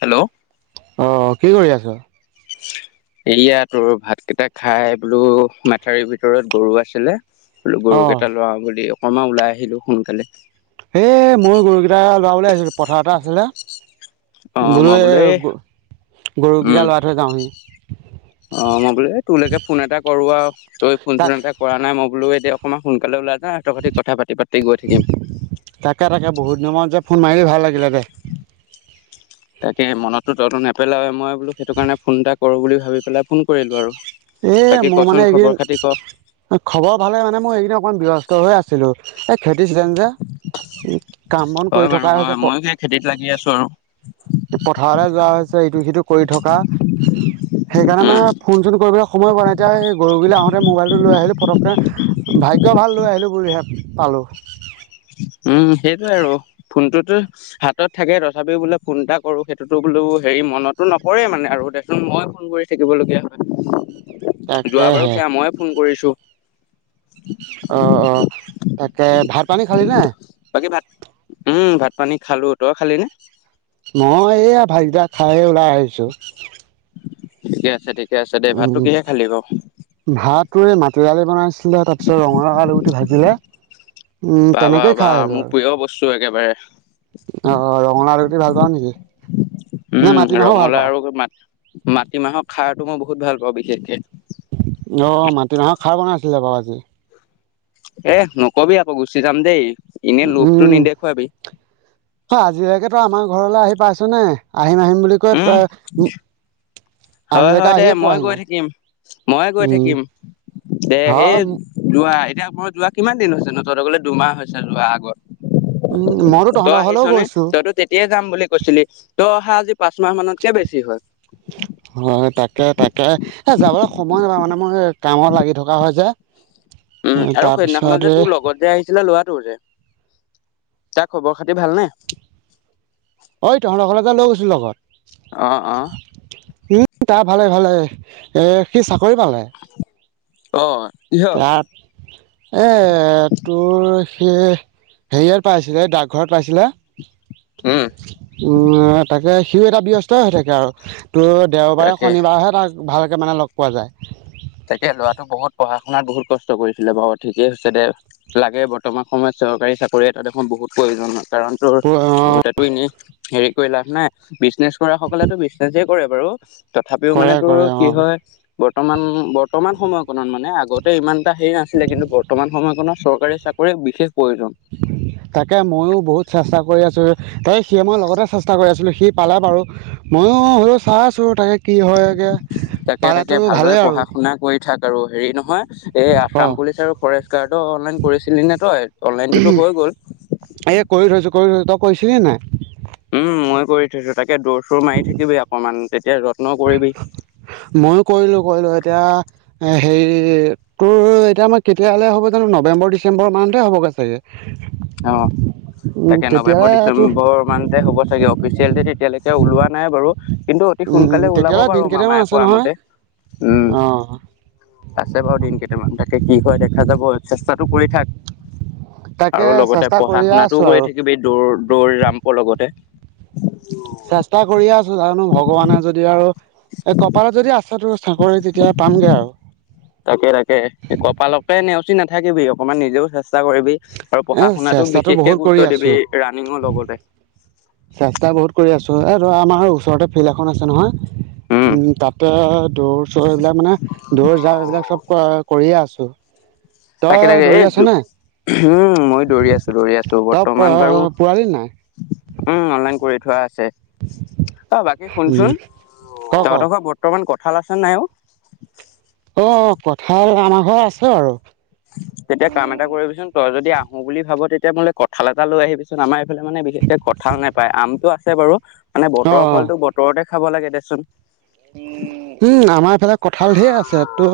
Hello অ কি কৰি আছা এইয়া তোৰ ভাত কেইটা খাই বোলো মাথাউৰিৰ ভিতৰত গৰু আছিলে বোলো অঁ গৰুকেইটা লৰাও বুলি অকমান ওলাই আহিলো সোনকালে হেই ময় গৰুকেইটা লৰাবলে আহিলো পথাৰতে এ আছিলে অ বোলো মই এ এই গ উম গৰুকেইটা লৰা থৈ যাওহি অ মই বোলো এ তোলৈকে ফোন এটা কৰো আৰু তই ফোন চোন তাক এটা কৰা নাই মই বোলো এ দক অকমান সোনকালে ওলাই যা তহতে কথা পাতি গৈ থাকিম। তাকে তাকে বহুত দিনৰ মূৰত যে ফোন মাৰিলি ভাল লাগিলে দে তাকে মনততো তইতো নেপেলাই মই বোলো সেইটো কাৰণে ফোন এটা কৰো বুলি ভাবি পেলাই ফোন কৰিলো আৰু এ বাকী মোৰ কচোন মানে খবৰ এইদিন খাতি ক? খবৰ ভালে মানে মই এইদিন অকমান ব্যস্ত হৈ আছিলো তাকে দিছিলেন যে কাম বন হয় কৰি বাৰু থকা হয় হৈছে ময়ো সেই খেতিত লাগি আছো পথ আৰু কৰি থকা সেইকাৰণে উম। মানে ফোন চোন কৰিবলৈ সময় পোৱা নাই এতিয়া এই গৰুবিলা আহোঁতে মোবাইলটো লৈ আহিলোঁ ফটকে ভাগ্য ভাল লৈ আহিলো বুলিহে পালো উম সেইটোৱে আৰু ফোনটোতো হাতত থাকে তথাপিও বোলে ফোন এটা কৰো সেইটোতো বোলো হেৰি মনততো নপৰেই মানে আৰু দেছোন মই ফোন কৰি থাকিবলগীয়া হয় যোৱা বাৰু তাকেহে সেয়া মই ফোন কৰিছো অ অ তাকে ভাত পানী খালি নাই বাকি ভাত উ ভাত পানী খালো তই খালি নে মই এইয়া ভাতকিটা খাইয়ে ওলাই আহিছো ঠিকে আছে দেই উ ভাত মানে মাটি দালি বনাইছে তাৰপিছত ৰঙালাও আলুগুটি ভাজিলে উম বা বা তেনেকেই বা মোৰ প্ৰিয় বস্তু একেবাৰে আহ ৰঙালাও ৰুতি ভাল পাওঁ নেকি উ নে মাটিমাহো ভাল ৰঙালাও পাওঁ আৰু মা মাটিমাহৰ খাৰটো মই বহুত ভাল পাওঁ বিশেষকে অ মাটিমাহৰ খাৰ বনাইছিলে বাৰু আজি এ নকবি আকৌ গুচি যাম দেই এনেই উ লোভটো নেদেখুৱাবি আ ৰাতিকে আমাৰ ঘৰলৈ আহি পাইছ নে আহিম আহিম বুলি কৈ উম তই হয় আজিলৈকে হয় দে আহিয়ে মই পোৱাহি গৈ নাই থাকিম ময়ে গৈ উম থাকিম দে হয় সেই উম যোৱা এতিয়া মই যোৱা কিমান দিন হৈছেনো তহতৰ গলে দুমাহ হৈছে যোৱা আগত মইতো তই তহঁতৰ আহিছ ঘৰলৈও নে গৈছো তইতো তেতিয়াই যাম বুলি কৈছিলি তই অহা পা চ মাহ মানতকেও বেছি হ'ল হয় তাকে তাকে এ যাবলৈ সময় নাপাও মানে মই কামত লাগি থকা হয় আজা উ আৰু সেইদিনাখনত যে তোৰ লগত যে আহিছিলে লৰাটো যে তাৰ খবৰ খাতি ভালনেে ঐ তহঁতৰ ঘৰলৈ যে লৈ গৈছিলো লগত অ অ তা ভালে ভালে এ সি চাকৰি পালে অ কিহত তাত এ তোৰ স হেৰিয়াত পাইছিলে ডাকঘৰত পাইছিলে উম উ তাকে সিও এটা ব্য্স্ত হৈ থাকে আৰু তো দেওবাৰে তাকে শনিবাৰেহে তাক ভালকৈ মানে লগ পোৱা যায় তাকে ল'ৰাটো বহুত পঢ়া শুনাত বহুত কষ্ট কৰিছিলে বাৰু ঠিকেই হৈছে দে লাগে বৰ্তমান সময়ত চৰকাৰী চাকৰি এটা দেখোন বহুত প্ৰয়োজন কাৰণ তোৰ ঘতেো এনে হেৰি কৰি লাভ নাই বিজনেছ কৰা সকলেেতো বিজনেছে কৰে বাৰু তথাপিও কৰে মানে তোৰ কৰে কি অ হয় বৰ্তমান বৰ্তমান সময়কণত মানে আগতে ইমান এটা হেৰি নাছিলে কিন্তু বৰ্তমান সময়কণত চৰকাৰী চাকৰি বিশেষ প্ৰয়োজন তাকে ময়ো বহুত চেষ্টা কৰোঁ কৰি আছো তাক সি মই লগতে চেষ্টা কৰি আছিলো সি পালে বাৰু ময়ো হলেও চাই আছো তাকে কি হয়গে পালাটো ভালেই আৰু কাৰো হেৰি নহয় এই অঁ আসাম পুলিচ আৰু ফৰেষ্ট গাৰ্ডো অনলাইন কৰিছিলি নে তই অনলাইনটোতো হৈ গ'ল এ কৰি থৈছো কৰি থৈছো তই কৈছিলি নাই উম মই কৰি থৈছো তাকে দৌোৰ চোৰ মাৰি থাকিবি অকমান তেতিয়া যত্ন কৰিবি ময়ো কৰিলো কৰিলো এতিয়া এ হেৰি তোৰ এতিয়া মই কেতিয়ালে হ'ব জানো নৱেমৰিচেম্বৰ মানহতে হ'বৈছোগ অ তাকে নৱেম্বৰ তেতিয়ালৈ তোৰ ডিচেম্বৰ মানতে হ'ব চাগে অফিচিয়েল এতিয়ালৈকেওলোৱা নাই বাৰ কিন্তু অতি উম সোনকালে ওলাব তেতিয়ালৈ দিন বাৰু কেইটামান মামায় আছে কোৱা নহয় মতে অঁ উম। আছে বাৰু দিন কেইটামান তাকে কি হয় দেখা যাব চেষ্টাটো কৰি থাক। তাকে আৰু লগতে চেষ্টা পঢ়া কৰিয়ে শুনাটোও আছোঁ কৰি আৰু থাকিবি এই দৌ দৌৰি ৰাম্পৰ লগতে। চেষ্টা কৰিয়ে আছো জানো ভগৱানে যদি আৰু এই কপালত যদি আছে তো চাকৰি তেতিয়া পামগে আৰু। তাকে তাকে কপালকে নেওচি নাথাকিবি অকনমান নিজেও চেষ্টা কৰিবি। আৰু এ পঢ়া শুনাতো চেষ্টাটো বিশেষকে বহুত কৰি গুৰুত্ব আছো দিবি ৰাণিঙৰ লগতে। চেষ্টা বহুত কৰি আছো এ ধ আমাৰ ওচৰতে ফিল্ড এখন আছে নহয়। উম। উম তাতে দৌৰ চৌৰ এইবিলাক মানে দৌৰ যওঁ এইবিলাক চব কৰিয়ে আছো। তাকে তই তাকে এ দৌৰি আছ নে উম মই দৌৰি আছো দৌৰি আছো তই বৰ্তমান বাৰু পোৱালি নাই উম অনলাইন কৰি ঠোৱা আছে অ বাকী উম শুনচোন ক ক তহতখৰ বৰ্তমান কঠাল আছে ন নাই উ? অ', কঠাল আমাৰ ঘৰত আছে বাৰো। তেতিয়া কাম এটা কৰিবিচোন তই যদি আহো বুলি ভাব তেতিয়া মোলে কঁঠাল এটা লৈ আহিবিচোন আমাৰ এইফালে মানে বিশেষকে কঁঠাল নাপায় আমটো আছে বাৰু। মানে অ বতৰৰ অ ফলতো বতৰতে খাব লাগে দেচোন। উম আমাৰ এইফালে কঠাল ধেৰ আছে তো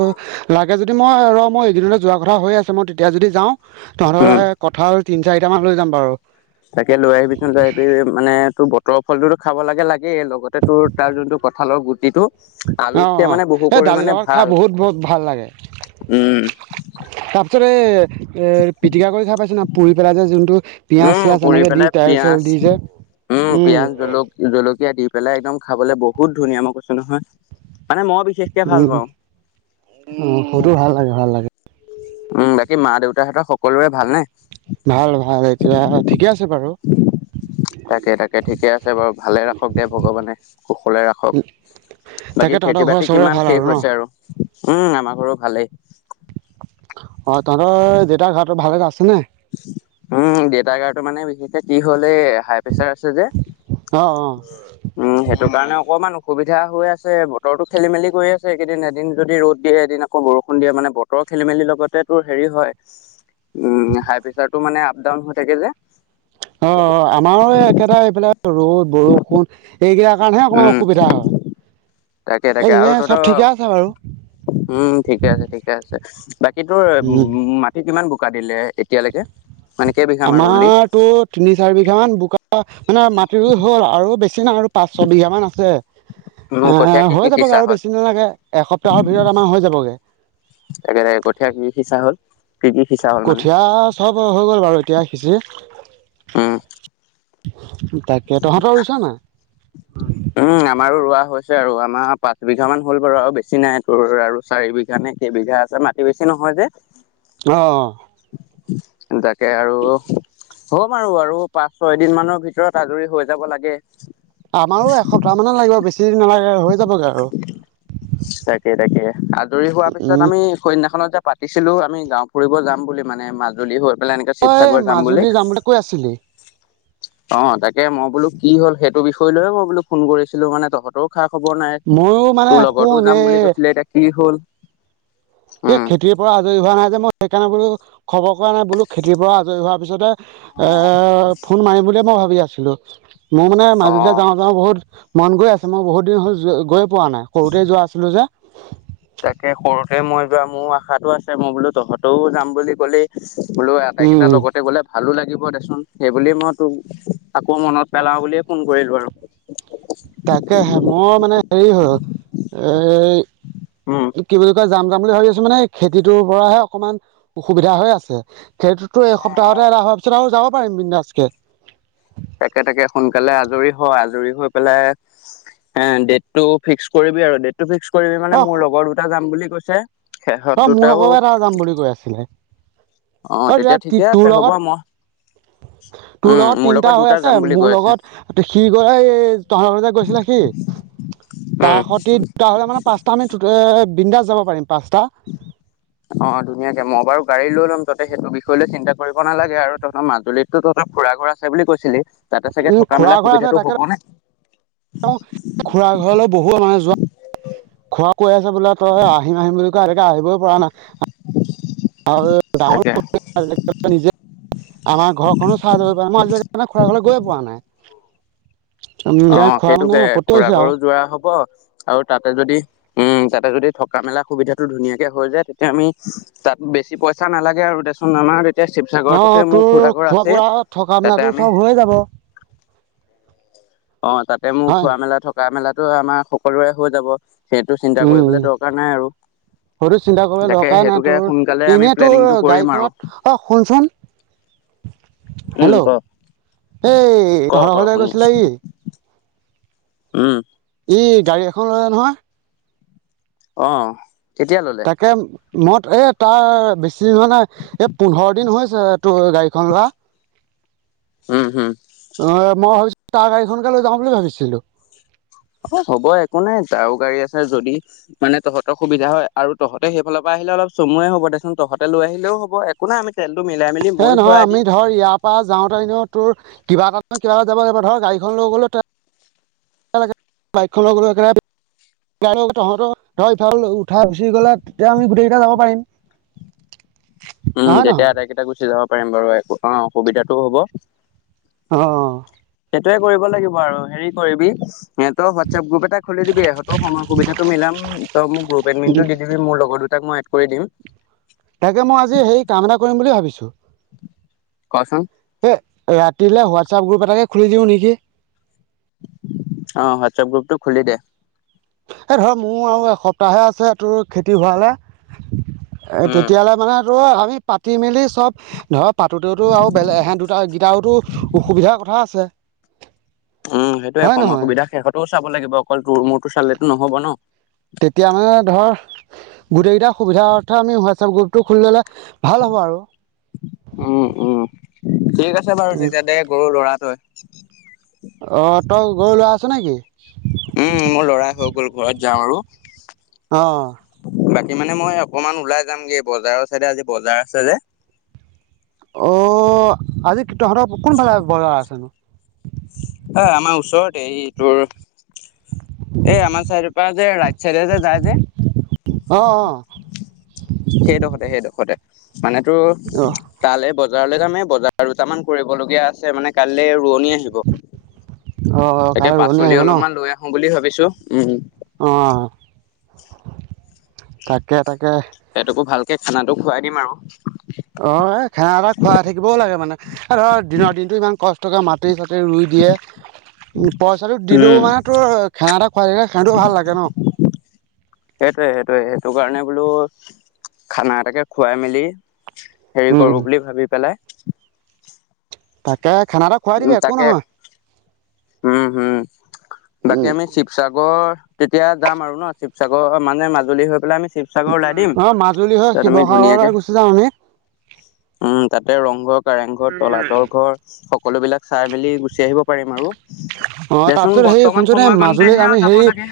লাগে য যদি মই ৰ মই এইকদিনলৈ যোৱা কথা হৈ আছে মই তেতিয়া যদি যাওঁ তেহ'লে উম কথা তিনি চাৰটামান লৈ যাম বাৰু। তাকে লৈ আহিবিচোন লৈ আহিবি মানে তোৰ বতৰৰ ফলটোতো খাব লাগে লাগে লগতে তোৰ তাৰ যোনটো কঁঠালৰ গুটি টো অ', অ', এই দালি লগঙৰ খাই ভাল বহুত বহুত ভাল লাগে। উম তাৰপিছত এ পিটিকা কৰি খাই পাইছ পুৰি পেলাই যে যোনটো পিয়াজ উম চিয়াজ পুৰি এনেকে দি পেলাই তেল চেল পিয়াজ দি যে উম পিয়াজ জ জলকীয়া দি পেলাই একদম খাবলৈ বহুত ধুনীয়া মই কৈছো নহয় মানে মই বিশেষকে ভাল উম পাওঁ অ', সুতো ভাল লাগে ভাল লাগে। উম বাকী মা দেউতাহতৰ সকলোৰে ভালনেে? ভাল ভাল এতিয়া ঠিকে আছে বাৰু। তাকে তাকে ঠিকে আছে বাৰু ভালে ৰাখক দে ভগৱানে কুশলে ৰাখক। তাকে বাকী তহঁতৰ খেতি ঘৰৰ বাতি চবৰে কিমান ভাল শেষ ন হৈছে আৰু উম আমাৰ ঘৰো ভালেই। অ', তহঁতৰ দেতা ঘৰতৰ ভালে নাছিল উম দেউতা গাৰটো মানে বিশেষকে কি হ'ল। এ হাই প্ৰেচাৰ আছে যে অ অ উম সেইটো কাৰনে অকমাণ অসুবিধা হৈ আছে বতৰটো খেলি মেলি কৰি আছে একেইদিন এদিন যদি ৰ'দ দিয়ে এদিন আকৌ বৰষুণ দিয়ে মানে বতৰ খেলি মেলি লগতে টোৰ হেৰী হয় উম হাই টো মানে আপ ডাউন হৈ থাকে যে। অ', আমাৰো একেটাাৰে এইবিলাক ৰ'দ বৰষুণ এই য়াৰ কাৰণেহে অকণমান উম অসুবিধা তাকে তাকে হয় আৰু এনেই তহঁতৰ চব ঠিকে আছে বাৰু। উম ঠিকে আছে ঠিকে আছে বাকী তোৰ উম মাটি কিমান বোকা দিলে এতিয়ালৈকে। মানে কেইবিঘা মান ৰুলি আমাৰতো তিনি চাৰি বিঘা মান বোকা মানে মাটি ৰুই হ'ল আৰু বেছি নিচিনা আৰু পাঁচ ছ বিঘা মান আছে। মোৰ এ কঠীয়া কি কি হৈ যাবগে সিঁচা আৰু হ'ল বেছি দিন লাগে এসপ্তাহৰ ভিতৰত আমাৰ হৈ যাবগে। একে কঠীয়া কি সিঁচা হ'ল? কি কি সিঁচা হ'ল মানে কঠিয়ীয়া চব হৈ গ'ল বাৰু এতিয়া সিঁচি। উম তাকে তহঁতৰ ৰুইছ নাই? উম আমাৰো ৰোৱা হৈছে আৰু আমাৰ পাঁচ বিঘা মান হ'ল বাৰু আৰু বেছি নাই তোৰ আৰু চাৰি বিঘা নে কেইবিঘা আছে মাটি বেছি নহয়। মই যে অ অ তাকে আৰু হ'ম আৰু আৰু পাঁচ ছয় দিন মানৰ ভিতৰত আজৰি হৈ যাব লাগে আমাৰো এসপ্তাহ মানে লাগিব বেছি নালাগে হৈ যাবগে আৰু তাকে তাকে আজৰি হোৱাৰ পিছত উম আমি কন্যাখনত যে পাতিছিলো আমি গাওঁ ফুৰিব যাম বুলি মানে মাজুলী হ'ল পেললে এনেকে তই শিৱসাগৰ যাম বুলি মাজুলী কৈ আছিলি অ তাকে মই বোলো কি হ'ল সেইটো বিষয় লৈয়ে মই বোলো ফোন কৰিছিলো মানে তহঁতক খা খবৰ নাই ময়ো মানে তোৰ লগতো শুন যাম এই বুলি কৈছিলে এতিয়া কি হ'ল যে উম খেতিৰ পৰা আজৰি হোৱা নাই যে মই সেইকাৰণে বো খবৰ কৰা নাই বোলো খেতিৰ পৰা আজৰি হোৱাৰ পিছতে এ ফোন মাৰিম বুলিয়ে মই ভাবি আছিলো মোৰ মানে অ মাজুললৈ যাওঁ যাওঁ বহুত মন গৈ আছে মই বহুত দিন হল গৈে পোৱা নাই সৰুতে যোৱা আছিলো যে তাকে সৰুতে মই যোৱা মোৰ আশাতো আছে মই বোলো তহঁতেও যাম বুলি ক'লেই বোলো আটাইকেইটা উম লগতে গ'লে ভালো লাগিব দেচোন সেইবুলিয়ে মই তোক আকৌ মনত পেলাওঁ বুলিয়ে ফোন কৰিলো আৰু তাকেে মোৰ মানে হেৰি হ'ল উম এ কি বুলি কোৱা যাম যাম বুলি ভাবি আছো মানে খেতিটোৰ পৰাহে অকনমান অসুবিধা হৈ আছে খেইটোতো এই সপ্তাহতে অ হাৰ পিছত আৰু যাব পাৰিম বি আজকে তাকে তাকে সোনকালে আজৰি হয় আজৰি হৈ পেলাই এ ডেট টো ফিক্স কৰিবি আৰু ডেট টো ফিক্স কৰিবি অ মানে মোৰ লগৰ দুটা যাম বুলি কৈছে সেহঁত অ মোৰ দুটাও লগক এটা যাম বুলি কৈ আছিলে অ তেতিয়া আৰু ঠিকে আছে তোৰ হ'ব মই লগত তোৰ উম লগত মোৰ তিনটা হৈ দুটা আছে যাম বুলি মোৰ কৈ আছে। লগত সি গৈ তহঁৰ ঘতে গৈছিলে সি তাৰ উম। সতি দুটা হলে মানে পাঁচটা আমি বিন্ন্দা যাব পাৰিম পাঁচটা উম অ ধুনীয়াকে মই বাৰু গাড়ী লৈ ল'ম তাতে সেইটো বিষয় লৈ চিন্তা কৰিব নালাগে আৰু তহত মাজুলীতো তহ খুৰা ঘৰ আছে বুলি কৈছিলি তাতে চাগে থকা মেলা সুবিধাটো হব নে তেওঁ খুৰা ঘৰলৈ বহু মানুহে যোৱা আহিব পৰা নাইাৰ তাকে নিে আমাৰ ঘৰখনো চাহ্যাব প ম খোৰা ঘ গৈ পোৱা নাই অ সেইকাৰণে খুৰা মানে সেইটোকে আপত্তি খুৰা কৰিছে আৰু ঘৰো যৰা হব আৰু তাতে যদি উম তাতে যদি থকা মেলা সুবিধাটো ধুনীয়াকে হৈ যায় তেতিয়া আমি তাত বেছি পইচা নালাগে আৰু টেশচনাৰ এতিয়া অ' শিৱসাগৰৰতোহে মোৰ তোৰ খুৰা ঘৰ খোৱা আছে বোৱা থকা মেলাটো তাতে আমি চব হৈয়ে যাব অ তাতে মোৰ হয় খোৱা নাই মেলা থকা মেলাতো আমাৰ সকলোৰে হৈ যাব সেইটো চিন্তা কৰিবলৈ উম দৰকাৰ নাই আৰু সেইটো চিন্তা কৰিবলৈ তাকে দৰকাৰেই নাই সেইটোকে তোৰ সোনকালে আমি এনেই তোৰ প্লেনিংটো কৰিম আৰু গাড়ীখনত অ' শুনচোন উম হেল্ল' এই কও ক ক তহঁতৰ ঘৰলৈ শুনি গৈছিলে আছো ই উম ই গাড়ী এখন ল'লে নহয় অ কেতিয়া ললে তাকে মদ এ তাৰ বেছি দিন হয় নাই এই পোন্ধৰ দিন হৈছে গাডীখন লা উম হম মই ভাবিছিলো তাৰ গাড়ীখনকে লৈ যাওঁ বুলি ভাবিছিলো অ হ'ব একো নাই ত গাড়ী আছোৰ যদি মানে তহঁতৰ সুবিধা হয় আৰু তহঁতে সেইফালৰ পৰা আহিলে অলপ চমুৱে হব দেচোন তহঁতে লৈ আহিলেও হব একো নাই আমি মিলাই মেলি এ ময়ো নহয় ভৰাই আমি দিম ধৰ ইয়াৰ পৰা যাওঁতেই ন তোৰ কিবা এটা নহ কিব এ য লাগিব ধৰক গাড়ীখন লৈ গ'লেও বাই লগ গাড়ী তহঁতৰ সফাল উঠা গুচি গলা তেতিয়া আমি গোটেই কেইটা যাব পাৰিম। [inaudible] উম নহয় তেতিয়া নহয় আটাইকেইটা গুচি যাব পাৰিম বাৰু একো অ অসুবিধাতটো হব। অ'। সেইটোয়ে কৰিব লাগিব আৰু হেৰি কৰিবি এ তই হোৱাটছএপ গ্ৰুপ এটা খুলি দিবিহঁত সময়ৰ সুবিধাটো মিলাম ত মোক গ্ৰুপ এডমিটটো দি দিবি মোৰ লগত তাক মই এড কৰি দিম। এ কচোন ৰাতিলে হোৱা চিচফ গ্ৰুপ এটাকে খুলি দিওঁ নেকি? অ হোৱাটছআপ গ্ৰুপটো খুলি দে। এ ধৰ মোৰ আৰু এসপ্তাহে আছে তোৰ খেতি হৰালে এ উম তেতিয়াললে মানে তো আমি পাতি মেলি চব ধৰক পাতোঁতেওতো আৰু বেলেগেন দুটা গেইটাতো অসুবিধাৰ কথা আছে। উম সেইটোয়ে হয় সময় নহয় সুবিধা শেষতও চাব লাগিব অকল তোৰ মোৰতো চালেতো নহব ন। তেতিয়া মানে ধৰ গোটেই কেইটা সুবিধা অৰ্থ আমি হোৱাটছএপ গ্ৰুপটো খুলি ললে ভাল হ'ব আৰু উম উম ঠিক আছে বাৰু তেতিয়া দে গৰু লৰাটোৱ [inaudible] অ তই গৰু লোৱা আছ নেকি? উম মোৰ লৰাই হৈ গ'ল ঘৰত যাম আৰু। আহ। বাকী মানে মই অকমান ওলাই যামগে বজাৰৰ চাইডে আজি বজাৰ আছে যে। অ আজি তহঁতৰক কোনফালে বজাৰ আছেনো? অ আমাৰ ওচৰতে এই টোৰ এই আমাৰ চাইড পৰা যে ৰাই চাইড যে যায় যে। অ'। মান তো অঁ তালে বজাৰলৈ যামেই বজাৰ দুটামান কৰিবলগীয়া আছে মানে কালি ৰোৱনি আহিব, অঁ তাকে কাইলৈ ৰোৱনী পাচলি অলপমান লৈ আহো বুলি ভাবিছো। উম অ' তাকে তাকে। সিহঁতকো ভালকে খানাটো খোৱাই দিম আৰু। অ এ খেহা এটা খুৱাই থাকিবও লাগে মানে ধ দিনৰ দিনতটো ইমান কষ্টক মাটি চ তা ৰুই দিয়ে। উ পইচাটো উম। দিলোও মানে তোৰ খানা এটা খুৱাই থে খানটো ভাল লাগে ন। সেইটোৱে সেইটয়ে সেইটো কাৰণে বোলো খানা এটাকে খুৱাই মেলি হেৰি উম কৰো বুলি ভাবি পেলাই তাকে খানা এটা খুৱাই উম দিবি একো তাকে নহয়। উম হম বাকী আমি শিৱসাগৰ তেতিয়া যাম আৰু ন শিৱসাগৰ মানে মাজুলী হৈ পেলাই আমি শিৱসাগৰ ওলাই দিম অঁ মাজুলী হৈ তাত আমি শিৱসাগৰলৈ ধুনীয়াকে গুচি যাম আমি উ তাতে ৰংঘৰ কাৰেংঘৰ তলাতল ঘৰ সকলো বিলাক চাই মেলি গুচি আহিব পাৰিম আৰু। অ দেচোন তাৰিছত সেই বৰ্তমান শুনচোন মাজুলীত সময়কণতেহে আমি যাব হেই লাগে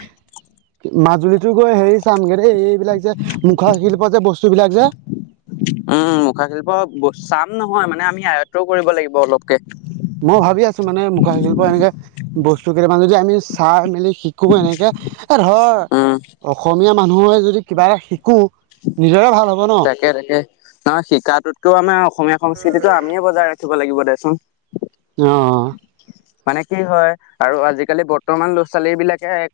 মাজুলীতো গৈ হেৰি চামগে দেই এইবিলাক যে মুখা শখিলোপোৱা যে বস্তু। উম মুখা শিল্প চা কাম নহয় মানে আমি আয়ত্বও কৰিব লাগিব অলপকে। মই ভাবি আছো মানে মুখা চখ পৰা এনেকে বস্তু কেইটামান যদি আমি চাই মেলি শিকো এনেকে এ ধৰ উম অসমীয়া মানুহে যদি কিবা এটা শ নিজৰে ভাল। তাকে তাকে নহয় শিকাটোতকেও আমাৰ অসমীয়া সংস্কৃতিতটো আমিয়ে বজাই ৰাখিব লাগিব দে। অ', মানে কি হয় আৰু আজিকালি বৰ্তমান ল'ৰা ছোৱালী বিলাকে